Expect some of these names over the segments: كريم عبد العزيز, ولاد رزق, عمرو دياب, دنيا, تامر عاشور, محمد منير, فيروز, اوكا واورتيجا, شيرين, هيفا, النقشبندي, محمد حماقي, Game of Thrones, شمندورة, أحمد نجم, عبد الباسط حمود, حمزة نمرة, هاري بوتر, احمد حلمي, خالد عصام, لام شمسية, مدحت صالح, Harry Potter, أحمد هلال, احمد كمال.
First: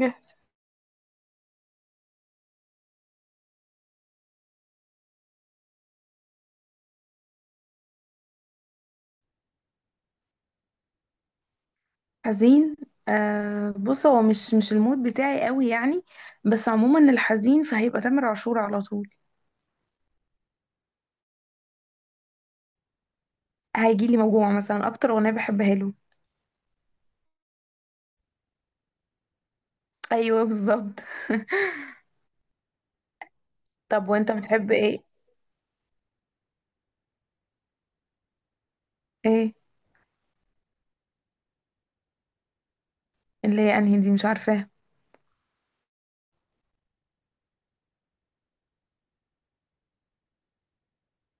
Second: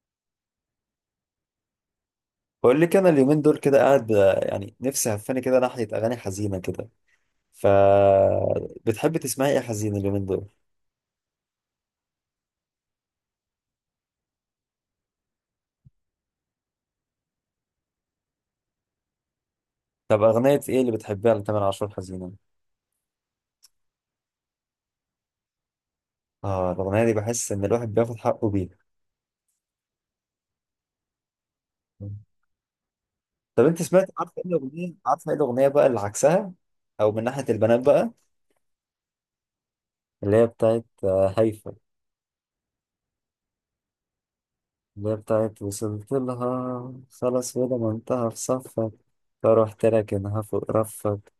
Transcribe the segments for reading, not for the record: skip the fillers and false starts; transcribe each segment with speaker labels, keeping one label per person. Speaker 1: جاهز.
Speaker 2: بقول لك انا اليومين دول كده يعني نفسي هفاني كده ناحيه اغاني حزينه كده. ف بتحبي تسمعي ايه حزين اليومين دول؟
Speaker 1: حزين؟ آه، بص، هو مش المود بتاعي قوي يعني، بس عموما الحزين فهيبقى تامر عاشور على طول.
Speaker 2: طب اغنيه ايه اللي بتحبيها لتامر عاشور حزينه؟
Speaker 1: هيجي لي موجوع مثلا اكتر اغنيه بحبها له.
Speaker 2: اه، الاغنيه دي بحس ان الواحد بياخد حقه بيها.
Speaker 1: ايوه بالظبط.
Speaker 2: طب انت سمعت؟
Speaker 1: طب
Speaker 2: عارفه
Speaker 1: وانت
Speaker 2: ايه
Speaker 1: بتحب
Speaker 2: الاغنيه؟
Speaker 1: ايه؟
Speaker 2: عارفه ايه الاغنيه بقى اللي عكسها؟ او من ناحيه البنات بقى،
Speaker 1: ايه
Speaker 2: اللي هي بتاعت هيفا.
Speaker 1: اللي هي انهي دي؟ مش عارفاها.
Speaker 2: اللي هي بتاعت وصلت لها خلاص ولا ما انتهى في صفك، فروحت لكنها فوق رفك.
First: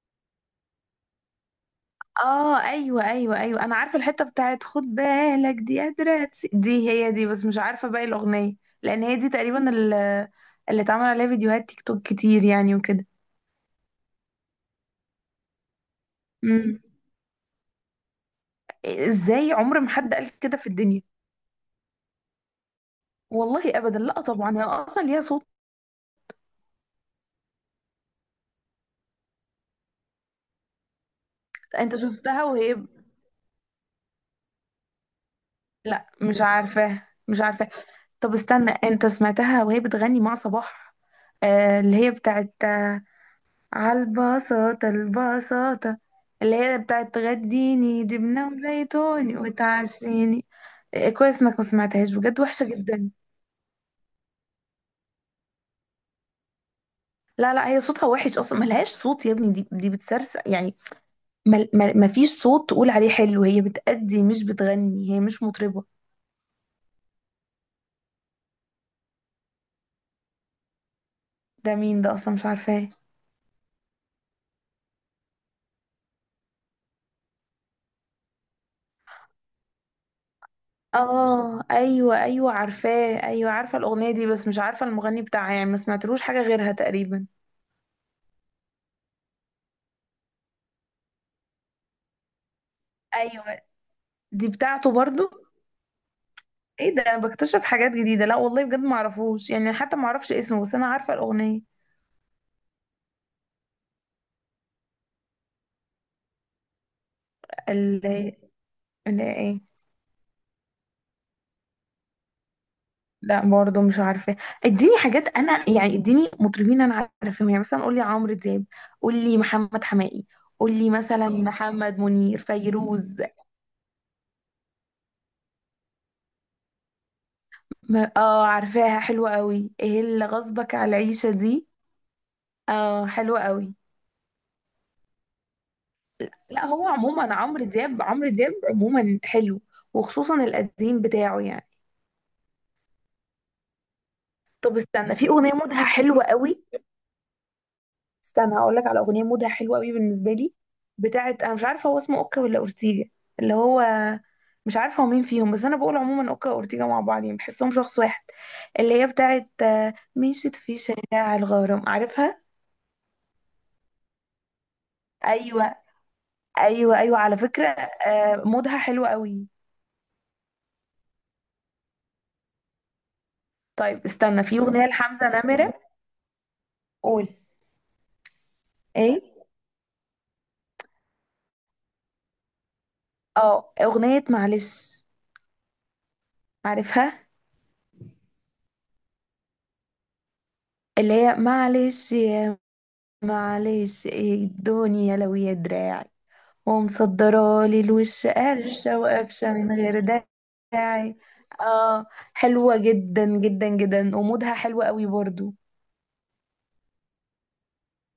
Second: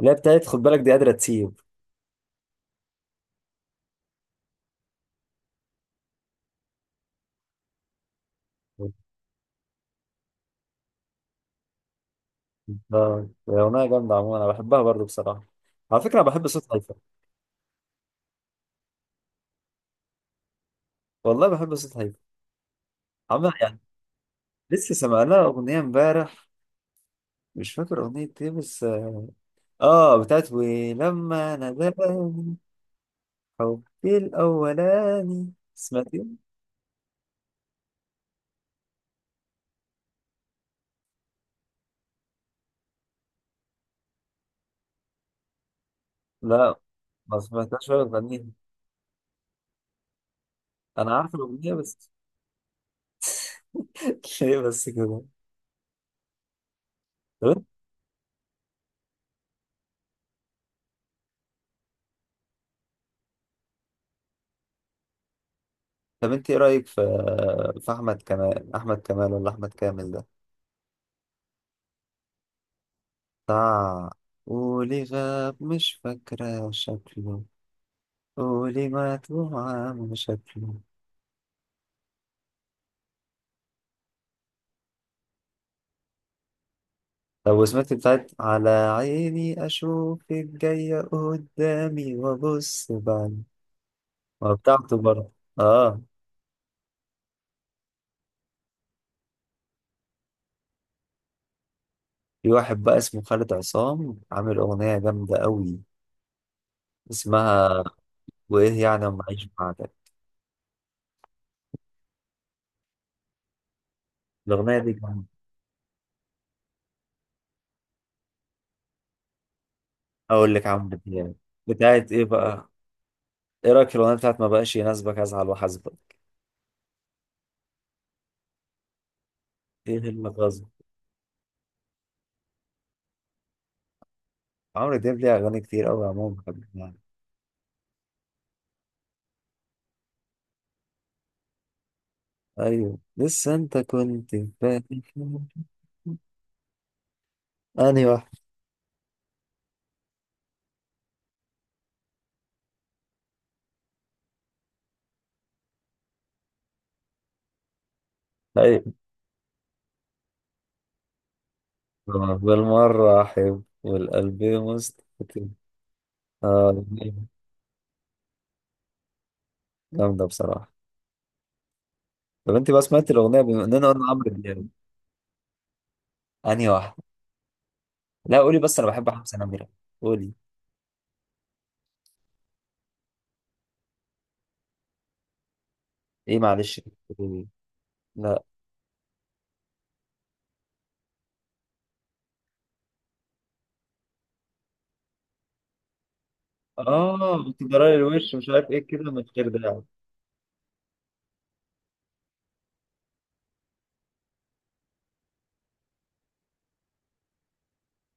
Speaker 2: اللي هي بتاعت خد بالك دي قادره تسيب.
Speaker 1: اه ايوه ايوه ايوه، انا عارفه الحته بتاعت خد بالك دي قادره دي، هي دي، بس مش عارفه باقي الاغنيه، لان هي دي تقريبا اللي اتعمل عليها فيديوهات تيك توك كتير يعني وكده.
Speaker 2: اه، هي اغنيه جامده عموما، انا بحبها برضو بصراحه. على فكره أنا بحب صوت
Speaker 1: امم،
Speaker 2: هيفا.
Speaker 1: ازاي عمر ما حد قال كده في الدنيا؟
Speaker 2: والله بحب صوت هيفا، عمال
Speaker 1: والله
Speaker 2: يعني.
Speaker 1: ابدا، لا طبعا هي
Speaker 2: لسه
Speaker 1: اصلا ليها
Speaker 2: سمعنا
Speaker 1: صوت.
Speaker 2: اغنيه امبارح، مش فاكر اغنيه ايه بس اه بتاعت ولما
Speaker 1: انت شفتها
Speaker 2: ناداني.
Speaker 1: وهي،
Speaker 2: حبي الاولاني
Speaker 1: لا
Speaker 2: سمعتيه؟
Speaker 1: مش عارفاه مش عارفاه. طب استنى، انت سمعتها وهي بتغني مع صباح؟ آه اللي هي بتاعت على البساطة البساطة، اللي
Speaker 2: لا،
Speaker 1: هي بتاعت
Speaker 2: ما سمعتهاش ولا
Speaker 1: تغديني
Speaker 2: بغنيها.
Speaker 1: جبنة وزيتوني وتعشيني.
Speaker 2: انا عارف
Speaker 1: كويس انك ما
Speaker 2: الاغنيه بس.
Speaker 1: سمعتهاش، بجد وحشة جدا.
Speaker 2: هي بس كده. طب
Speaker 1: لا
Speaker 2: انت
Speaker 1: لا، هي صوتها وحش اصلا، ملهاش صوت يا ابني، دي بتسرسق يعني. ما ما فيش صوت تقول عليه حلو، هي بتأدي مش بتغني، هي مش مطربة.
Speaker 2: طب انت ايه رايك في احمد كمال؟ احمد كمال ولا احمد كامل ده،
Speaker 1: ده مين ده اصلا؟ مش عارفاه.
Speaker 2: بتاع ولي غاب؟ مش فاكرة شكله. قولي ما توعى شكله.
Speaker 1: اه ايوه ايوه عارفاه، ايوه عارفه الاغنيه دي بس مش عارفه المغني بتاعها يعني، ما سمعتلوش حاجه غيرها تقريبا.
Speaker 2: طب سمعت بتاعت على عيني أشوفك جاية قدامي وأبص بعد
Speaker 1: ايوه دي
Speaker 2: ما؟
Speaker 1: بتاعته
Speaker 2: بتاعته
Speaker 1: برضو.
Speaker 2: برضه. آه.
Speaker 1: ايه ده، انا بكتشف حاجات جديده، لا والله بجد ما اعرفوش يعني، حتى ما اعرفش اسمه بس انا عارفه الاغنيه.
Speaker 2: في واحد بقى اسمه خالد عصام عامل أغنية جامدة أوي، اسمها
Speaker 1: اللي
Speaker 2: وإيه يعني
Speaker 1: اللي
Speaker 2: أما أعيش
Speaker 1: ايه؟
Speaker 2: بعدك.
Speaker 1: لا برضو مش عارفه.
Speaker 2: الأغنية دي
Speaker 1: اديني
Speaker 2: جامدة.
Speaker 1: حاجات انا يعني، اديني مطربين انا عارفاهم يعني، مثلا قولي عمرو دياب، قولي محمد حماقي،
Speaker 2: أقول لك عم
Speaker 1: قولي مثلا
Speaker 2: يعني،
Speaker 1: محمد
Speaker 2: بتاعت إيه
Speaker 1: منير،
Speaker 2: بقى.
Speaker 1: فيروز.
Speaker 2: إيه رأيك في الأغنية بتاعت ما بقاش يناسبك أزعل وأحاسبك؟
Speaker 1: اه عارفاها، حلوة قوي،
Speaker 2: إيه
Speaker 1: ايه اللي
Speaker 2: اللي غصب.
Speaker 1: غصبك على العيشة دي، اه حلوة قوي.
Speaker 2: عمرو دياب ليه أغاني كتير أوي عموما
Speaker 1: لا هو
Speaker 2: بحبها.
Speaker 1: عموما عمرو دياب، عمرو دياب عموما حلو، وخصوصا القديم بتاعه يعني.
Speaker 2: أيوه، لسه أنت كنت
Speaker 1: طب
Speaker 2: فاكر.
Speaker 1: استنى، في اغنية مودها حلوة قوي،
Speaker 2: انهي واحد؟
Speaker 1: استنى هقول لك على اغنية مودها حلوة قوي بالنسبة لي، بتاعت، انا مش عارفة هو اسمه اوكا ولا اورتيجا، اللي هو، مش عارفة هو مين فيهم، بس انا بقول عموما اوكا واورتيجا مع بعض يعني، بحسهم شخص واحد.
Speaker 2: أي.
Speaker 1: اللي هي بتاعت مشيت في شارع الغرام، عارفها؟
Speaker 2: بالمرة أحب والقلب مستقيم.
Speaker 1: ايوه
Speaker 2: آه،
Speaker 1: ايوه
Speaker 2: أغنية
Speaker 1: ايوه على فكره. مودها حلو قوي.
Speaker 2: جامدة بصراحة. طب أنت بقى سمعت الأغنية، بما إننا قلنا
Speaker 1: طيب
Speaker 2: عمرو
Speaker 1: استنى، في
Speaker 2: دياب؟
Speaker 1: اغنيه لحمزه نمره.
Speaker 2: أنهي واحدة؟
Speaker 1: قول.
Speaker 2: لا، قولي بس، أنا بحب
Speaker 1: ايه؟
Speaker 2: حمزة نمرة. قولي.
Speaker 1: اه، اغنيه معلش،
Speaker 2: إيه معلش؟
Speaker 1: عارفها؟
Speaker 2: قولي. لا.
Speaker 1: اللي هي معلش يا، معلش، ايه الدنيا لو يا دراعي،
Speaker 2: آه،
Speaker 1: ومصدرالي
Speaker 2: بتجرالي
Speaker 1: الوش
Speaker 2: الوش مش عارف إيه
Speaker 1: قرشه
Speaker 2: كده من غير
Speaker 1: وقفشه من
Speaker 2: داعي.
Speaker 1: غير داعي. اه حلوه جدا جدا جدا ومودها حلو قوي برضو.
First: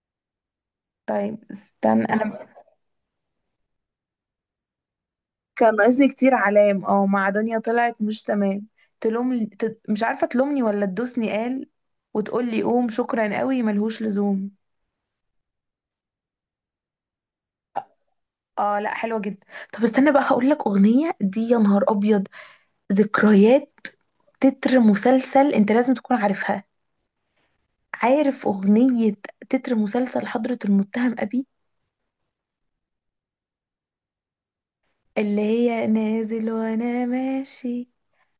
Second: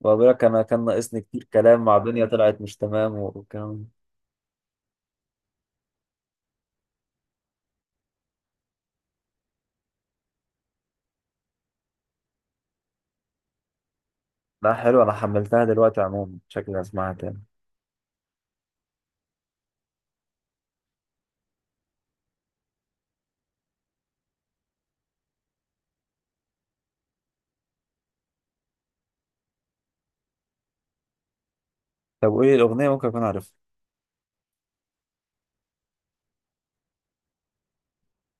Speaker 2: وأقول لك أنا كان ناقصني
Speaker 1: طيب
Speaker 2: كتير كلام مع
Speaker 1: استنى
Speaker 2: دنيا
Speaker 1: انا،
Speaker 2: طلعت مش تمام والكلام.
Speaker 1: كان ناقصني كتير علام، اه، مع دنيا طلعت مش تمام، تلوم مش عارفة تلومني ولا تدوسني قال، وتقول لي قوم شكرا قوي ملهوش لزوم.
Speaker 2: لا حلو، أنا حملتها دلوقتي عموما، شكلي هسمعها تاني.
Speaker 1: اه، لا حلوة جدا. طب استنى بقى، هقول لك أغنية، دي يا نهار أبيض، ذكريات، تتر مسلسل، انت لازم تكون عارفها، عارف أغنية، تتر مسلسل حضرة المتهم أبي،
Speaker 2: طب قولي الأغنية ممكن أكون عارفها.
Speaker 1: اللي هي نازل وانا ماشي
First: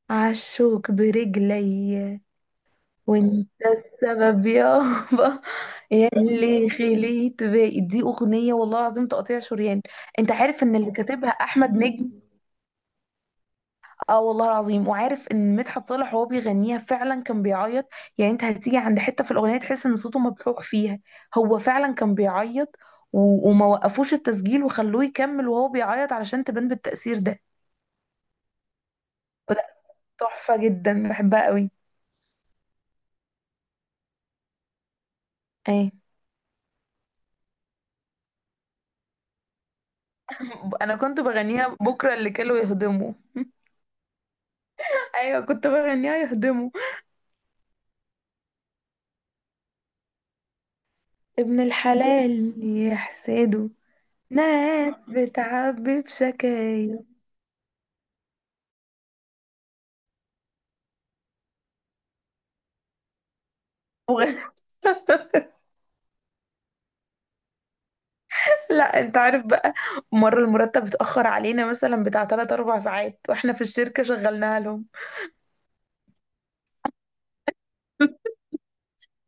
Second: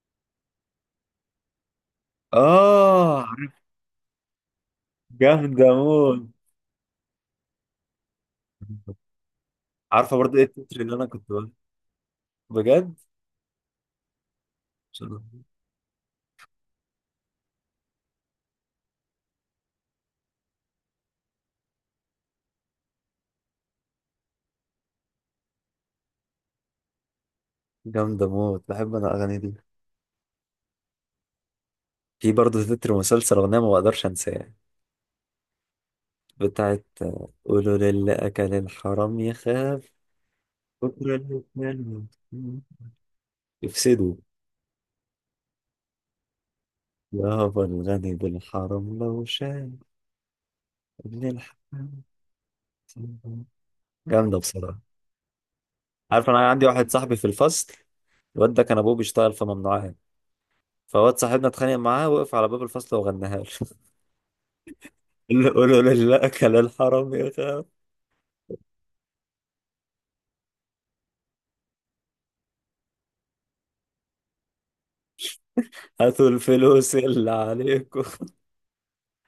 Speaker 1: عالشوك برجلي،
Speaker 2: آه.
Speaker 1: وانت السبب يابا،
Speaker 2: جامدة موت.
Speaker 1: اللي خليت باقي. دي أغنية والله العظيم تقطيع شريان.
Speaker 2: عارفه
Speaker 1: أنت
Speaker 2: برضو ايه
Speaker 1: عارف إن
Speaker 2: التتر
Speaker 1: اللي
Speaker 2: اللي انا كنت
Speaker 1: كاتبها
Speaker 2: بقول؟
Speaker 1: أحمد نجم؟
Speaker 2: بجد.
Speaker 1: آه والله العظيم، وعارف
Speaker 2: عشان
Speaker 1: إن مدحت صالح وهو بيغنيها فعلا كان بيعيط؟ يعني أنت هتيجي عند حتة في الأغنية تحس إن صوته مبحوح فيها، هو فعلا كان بيعيط و... وما وقفوش التسجيل وخلوه يكمل وهو بيعيط علشان تبان بالتأثير ده.
Speaker 2: جامده موت، بحب انا الاغاني دي.
Speaker 1: لا تحفة جدا، بحبها قوي.
Speaker 2: في برضو تتر مسلسل، اغنيه ما بقدرش انساها،
Speaker 1: ايه؟
Speaker 2: بتاعت قولوا للي اكل الحرام يخاف،
Speaker 1: انا
Speaker 2: بكره
Speaker 1: كنت
Speaker 2: اللي
Speaker 1: بغنيها
Speaker 2: كان
Speaker 1: بكره اللي كانوا يهضموا.
Speaker 2: يفسدوا،
Speaker 1: ايوه كنت بغنيها يهضموا.
Speaker 2: يابا الغني بالحرام لو شاف ابن
Speaker 1: ابن
Speaker 2: الحرام.
Speaker 1: الحلال يحسده،
Speaker 2: جامده بصراحه.
Speaker 1: ناس بتعبي
Speaker 2: عارف، انا عندي واحد
Speaker 1: بشكايا.
Speaker 2: صاحبي في الفصل، الواد ده كان ابوه بيشتغل في ممنوعات، فواد صاحبنا اتخانق معاه، وقف على باب الفصل وغناها
Speaker 1: وغ-
Speaker 2: له. قولوا للي اكل الحرام يخاف.
Speaker 1: لا انت عارف بقى، مرة المرتب اتأخر علينا مثلا بتاع 3 4 ساعات واحنا في الشركة شغلناها لهم.
Speaker 2: هاتوا الفلوس اللي عليكم.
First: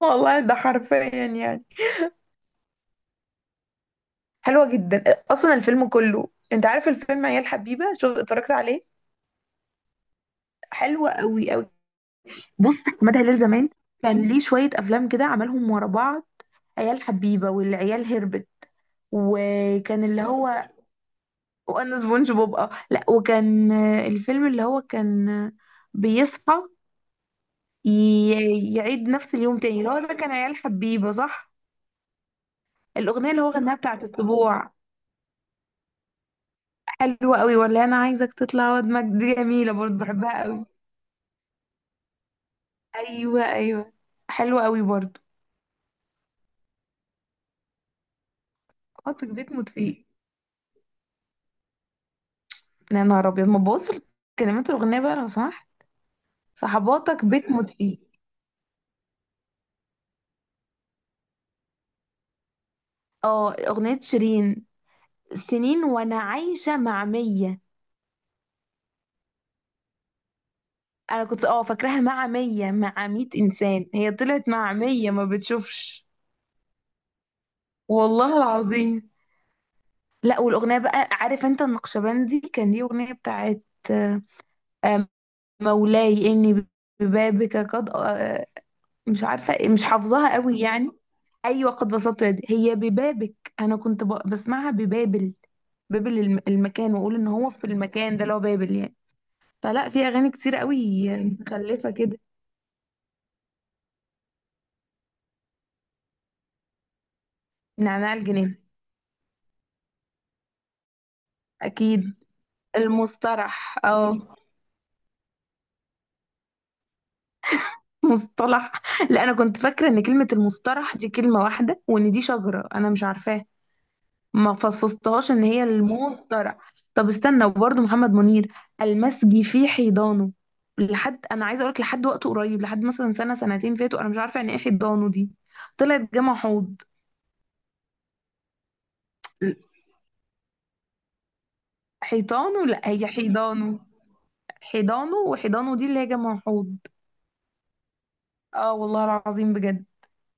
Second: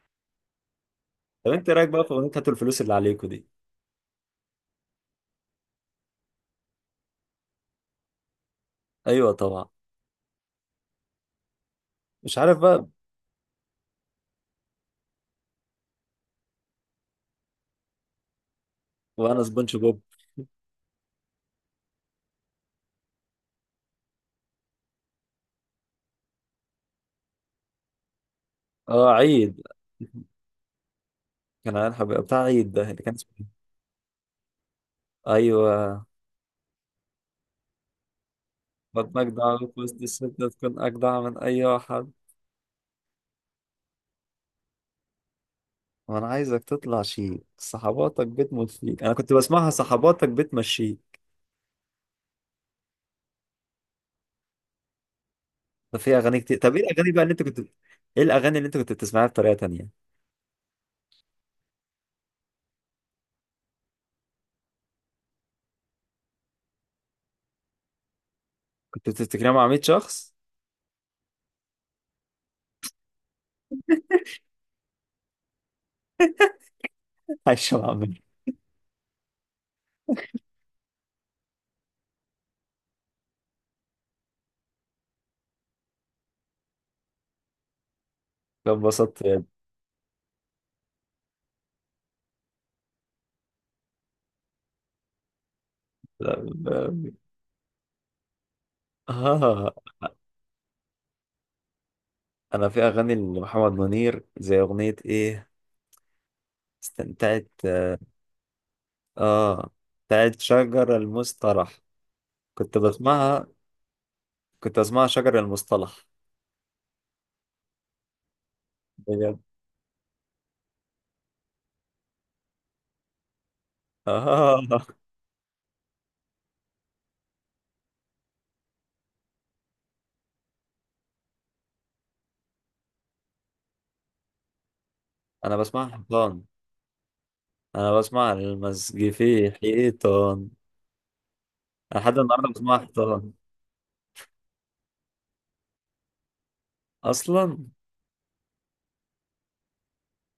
Speaker 1: والله ده حرفيا
Speaker 2: طب
Speaker 1: يعني.
Speaker 2: انت رايك بقى في اغنيه هاتوا الفلوس اللي عليكم دي؟
Speaker 1: حلوة جدا، اصلا الفيلم كله، انت عارف الفيلم عيال حبيبة شو اتفرجت عليه؟
Speaker 2: ايوه طبعا.
Speaker 1: حلوة قوي قوي.
Speaker 2: مش عارف
Speaker 1: بص
Speaker 2: بقى.
Speaker 1: احمد هلال زمان كان ليه شوية افلام كده عملهم ورا بعض، عيال حبيبة، والعيال هربت،
Speaker 2: وانا سبونج بوب.
Speaker 1: وكان اللي هو، وانا سبونج بوب، اه لا، وكان الفيلم اللي هو كان، بيصحى، يعيد
Speaker 2: اه،
Speaker 1: نفس اليوم
Speaker 2: عيد.
Speaker 1: تاني، اللي هو ده كان عيال حبيبة صح؟
Speaker 2: كان عارف بتاع عيد ده، اللي كان
Speaker 1: الأغنية
Speaker 2: اسمه
Speaker 1: اللي هو
Speaker 2: إيه؟
Speaker 1: غناها بتاعت الطبوع،
Speaker 2: ايوه.
Speaker 1: حلوة قوي، ولا أنا عايزك تطلع ودمك
Speaker 2: بطنك
Speaker 1: دي
Speaker 2: دعوة
Speaker 1: جميلة
Speaker 2: في
Speaker 1: برضه،
Speaker 2: وسط
Speaker 1: بحبها
Speaker 2: الستة
Speaker 1: قوي.
Speaker 2: تكون اجدع من اي واحد.
Speaker 1: أيوة أيوة حلوة قوي برضه.
Speaker 2: وانا عايزك تطلع، شيء صحباتك بتموت فيك، انا
Speaker 1: صحباتك
Speaker 2: كنت
Speaker 1: بيت موت
Speaker 2: بسمعها
Speaker 1: فيه،
Speaker 2: صحباتك بتمشيك.
Speaker 1: يا نهار أبيض ما تبص، كلمات الأغنية بقى لو سمحت.
Speaker 2: ده في اغاني كتير. طب ايه الاغاني بقى
Speaker 1: صحباتك
Speaker 2: اللي انت
Speaker 1: بيت
Speaker 2: كنت؟
Speaker 1: موت فيه.
Speaker 2: ايه الاغاني اللي انت كنت بتسمعها بطريقه تانيه؟
Speaker 1: اه أغنية شيرين، سنين وأنا عايشة مع مية.
Speaker 2: كنت بتفتكرها مع 100 شخص.
Speaker 1: انا كنت اه فاكراها مع مية انسان، هي طلعت مع مية ما بتشوفش.
Speaker 2: عايشه مع 100.
Speaker 1: والله العظيم. لا والاغنية بقى، عارف انت النقشبندي كان ليه اغنية بتاعت، آه، آه، مولاي اني ببابك قد
Speaker 2: فانبسطت.
Speaker 1: مش عارفة، مش حافظاها قوي يعني. ايوه قد بسطت يدي، هي ببابك، انا كنت بسمعها ببابل، بابل المكان، واقول ان هو في المكان ده اللي هو بابل يعني.
Speaker 2: اه،
Speaker 1: فلا في اغاني كتير قوي متخلفة كده.
Speaker 2: انا في اغاني لمحمد منير زي اغنية ايه. استمتعت.
Speaker 1: نعناع الجنين.
Speaker 2: اه، بتاعت شجر المصطلح،
Speaker 1: اكيد.
Speaker 2: كنت بسمعها،
Speaker 1: المصطلح، اه،
Speaker 2: كنت بسمعها شجر المصطلح.
Speaker 1: مصطلح. لا انا
Speaker 2: بجد.
Speaker 1: كنت فاكره ان كلمه المصطلح دي كلمه واحده، وان دي شجره انا مش عارفاها، ما
Speaker 2: اه،
Speaker 1: فصصتهاش ان هي المصطلح. طب استنى، وبرده محمد منير، المسجي في حيضانه، لحد، انا عايزه اقولك، لحد وقت قريب، لحد مثلا سنه سنتين فاتوا، انا مش عارفه يعني ايه حيضانه دي،
Speaker 2: انا بسمعها
Speaker 1: طلعت جمع
Speaker 2: حيطان.
Speaker 1: حوض.
Speaker 2: انا بسمع المزج في حيطان. أنا لحد النهارده
Speaker 1: حيطانه،
Speaker 2: بسمعها
Speaker 1: لا هي
Speaker 2: حيطان.
Speaker 1: حيضانه، حيضانه، وحيضانه دي اللي هي جمع حوض.
Speaker 2: اصلا.
Speaker 1: اه والله العظيم بجد.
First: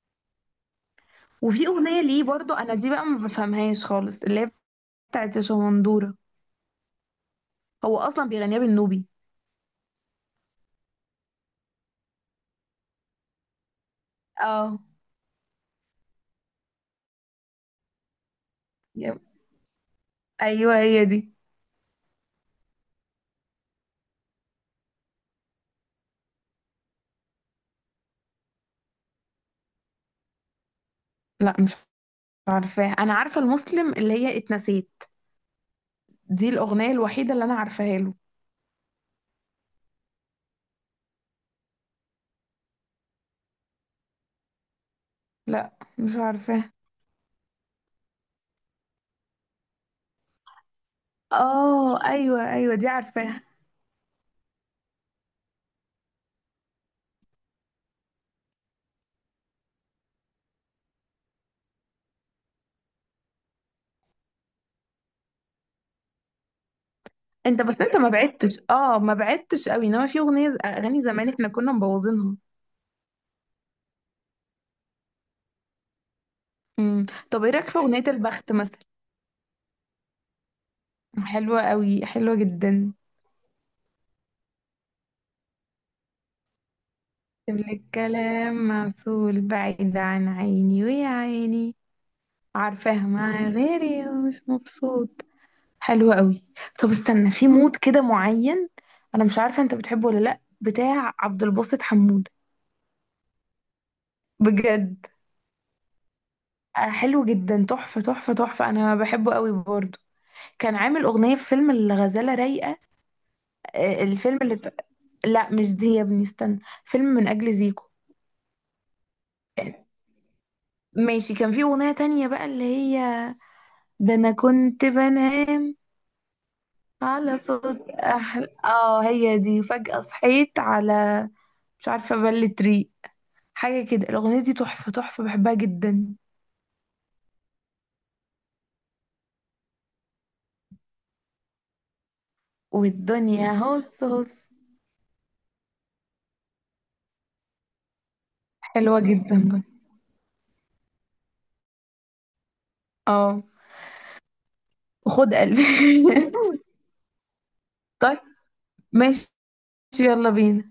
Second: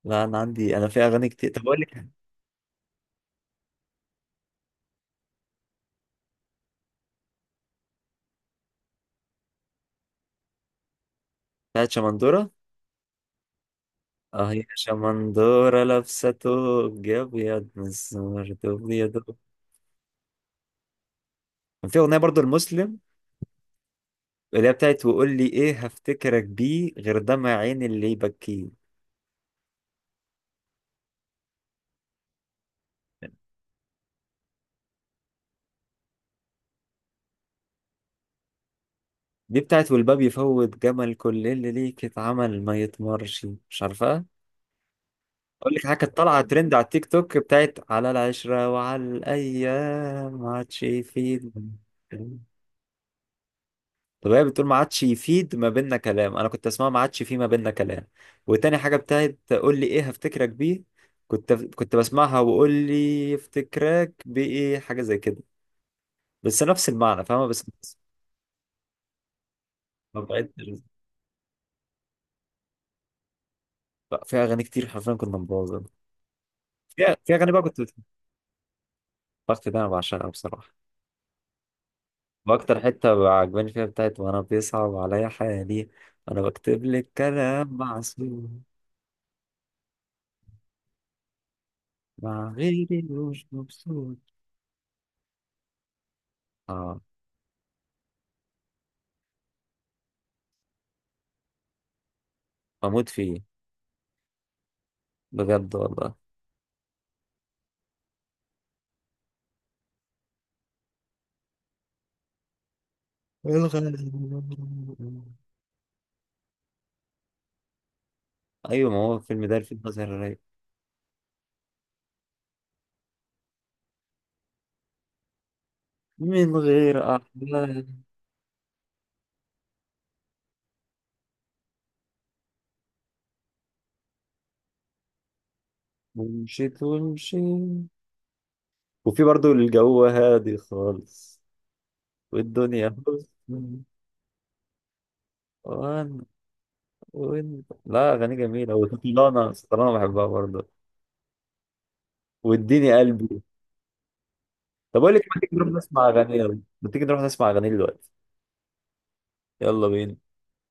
Speaker 2: لا انا في اغاني كتير. طب
Speaker 1: وفي
Speaker 2: اقول
Speaker 1: اغنيه
Speaker 2: لك،
Speaker 1: ليه برضو انا دي بقى ما بفهمهاش خالص، اللي هي بتاعت شمندورة، هو اصلا بيغنيها بالنوبي.
Speaker 2: بتاعت شمندورة. اه، هي
Speaker 1: اه.
Speaker 2: شمندورة لابسة توب ابيض، مسمار توب ابيض.
Speaker 1: يب. ايوه هي دي.
Speaker 2: كان في اغنية برضو، المسلم، اللي هي بتاعت وقول لي ايه هفتكرك بيه غير دمع عين اللي يبكيه.
Speaker 1: لا مش عارفاها، انا عارفه المسلم اللي هي اتنسيت، دي الاغنيه الوحيده اللي انا عارفاها له.
Speaker 2: دي بتاعت والباب يفوت جمل كل اللي ليك اتعمل ما يتمرش، مش عارفها.
Speaker 1: لا
Speaker 2: اقول لك حاجه كانت
Speaker 1: مش
Speaker 2: طالعه
Speaker 1: عارفاها.
Speaker 2: ترند على التيك توك، بتاعت على العشره وعلى الايام ما عادش يفيد.
Speaker 1: اه ايوه ايوه دي عارفاها.
Speaker 2: طب هي بتقول ما عادش يفيد ما بيننا كلام، انا كنت اسمعها ما عادش في ما بيننا كلام. وتاني حاجه، بتاعت قول لي ايه هفتكرك بيه، كنت بسمعها وقول لي افتكرك بايه، حاجه زي كده، بس نفس المعنى فاهمه
Speaker 1: انت
Speaker 2: بس.
Speaker 1: بس انت ما بعدتش، اه ما بعدتش قوي، انما في
Speaker 2: ما
Speaker 1: اغنيه
Speaker 2: بعدتش.
Speaker 1: اغاني زمان احنا كنا مبوظينها.
Speaker 2: بقى في اغاني كتير حرفيا كنا مبوظين.
Speaker 1: امم،
Speaker 2: في
Speaker 1: طب ايه
Speaker 2: اغاني بقى
Speaker 1: رايك في
Speaker 2: كنت،
Speaker 1: اغنيه البخت مثلا؟
Speaker 2: الوقت ده انا بعشقها بصراحه.
Speaker 1: حلوه قوي، حلوه
Speaker 2: واكتر
Speaker 1: جدا.
Speaker 2: حته عجباني فيها، بتاعت وانا بيصعب عليا حالي، انا بكتب لك
Speaker 1: سيب لي
Speaker 2: كلام معسول،
Speaker 1: الكلام معسول بعيد عن عيني ويا عيني.
Speaker 2: مع غيري
Speaker 1: عارفاها،
Speaker 2: مش
Speaker 1: مع غيري
Speaker 2: مبسوط.
Speaker 1: مش مبسوط، حلوة قوي. طب
Speaker 2: اه.
Speaker 1: استنى، في مود كده معين، انا مش عارفة انت بتحبه ولا لا، بتاع عبد الباسط حمود.
Speaker 2: بموت فيه.
Speaker 1: بجد.
Speaker 2: بجد والله.
Speaker 1: حلو جدا، تحفة تحفة تحفة، انا بحبه قوي برضه. كان عامل اغنية في فيلم الغزالة رايقة،
Speaker 2: الغالي.
Speaker 1: الفيلم اللي ب... لا مش دي يا ابني، استنى، فيلم من اجل زيكو.
Speaker 2: ايوه ما هو الفيلم ده، الفيلم ده زهر رايق.
Speaker 1: ماشي، كان في اغنية تانية بقى اللي هي، ده انا كنت بنام
Speaker 2: من غير
Speaker 1: على صوت
Speaker 2: احلام.
Speaker 1: احلى، اه هي دي، فجأة صحيت على، مش عارفة بل تري حاجة كده، الأغنية دي تحفة تحفة، بحبها جدا.
Speaker 2: ومشيت ومشيت. وفي برضو، الجو هادي خالص والدنيا
Speaker 1: والدنيا
Speaker 2: حسن.
Speaker 1: هوس هوس.
Speaker 2: وان وان لا، اغاني جميله،
Speaker 1: حلوة جدا.
Speaker 2: وسطلانه
Speaker 1: بقى.
Speaker 2: سطلانه بحبها برضه. واديني قلبي.
Speaker 1: اه
Speaker 2: طب اقول لك
Speaker 1: وخد
Speaker 2: ما تيجي نروح
Speaker 1: قلبي.
Speaker 2: نسمع اغاني، يلا ما تيجي نروح نسمع اغاني دلوقتي.
Speaker 1: طيب، ماشي.
Speaker 2: يلا بينا.
Speaker 1: يلا بينا.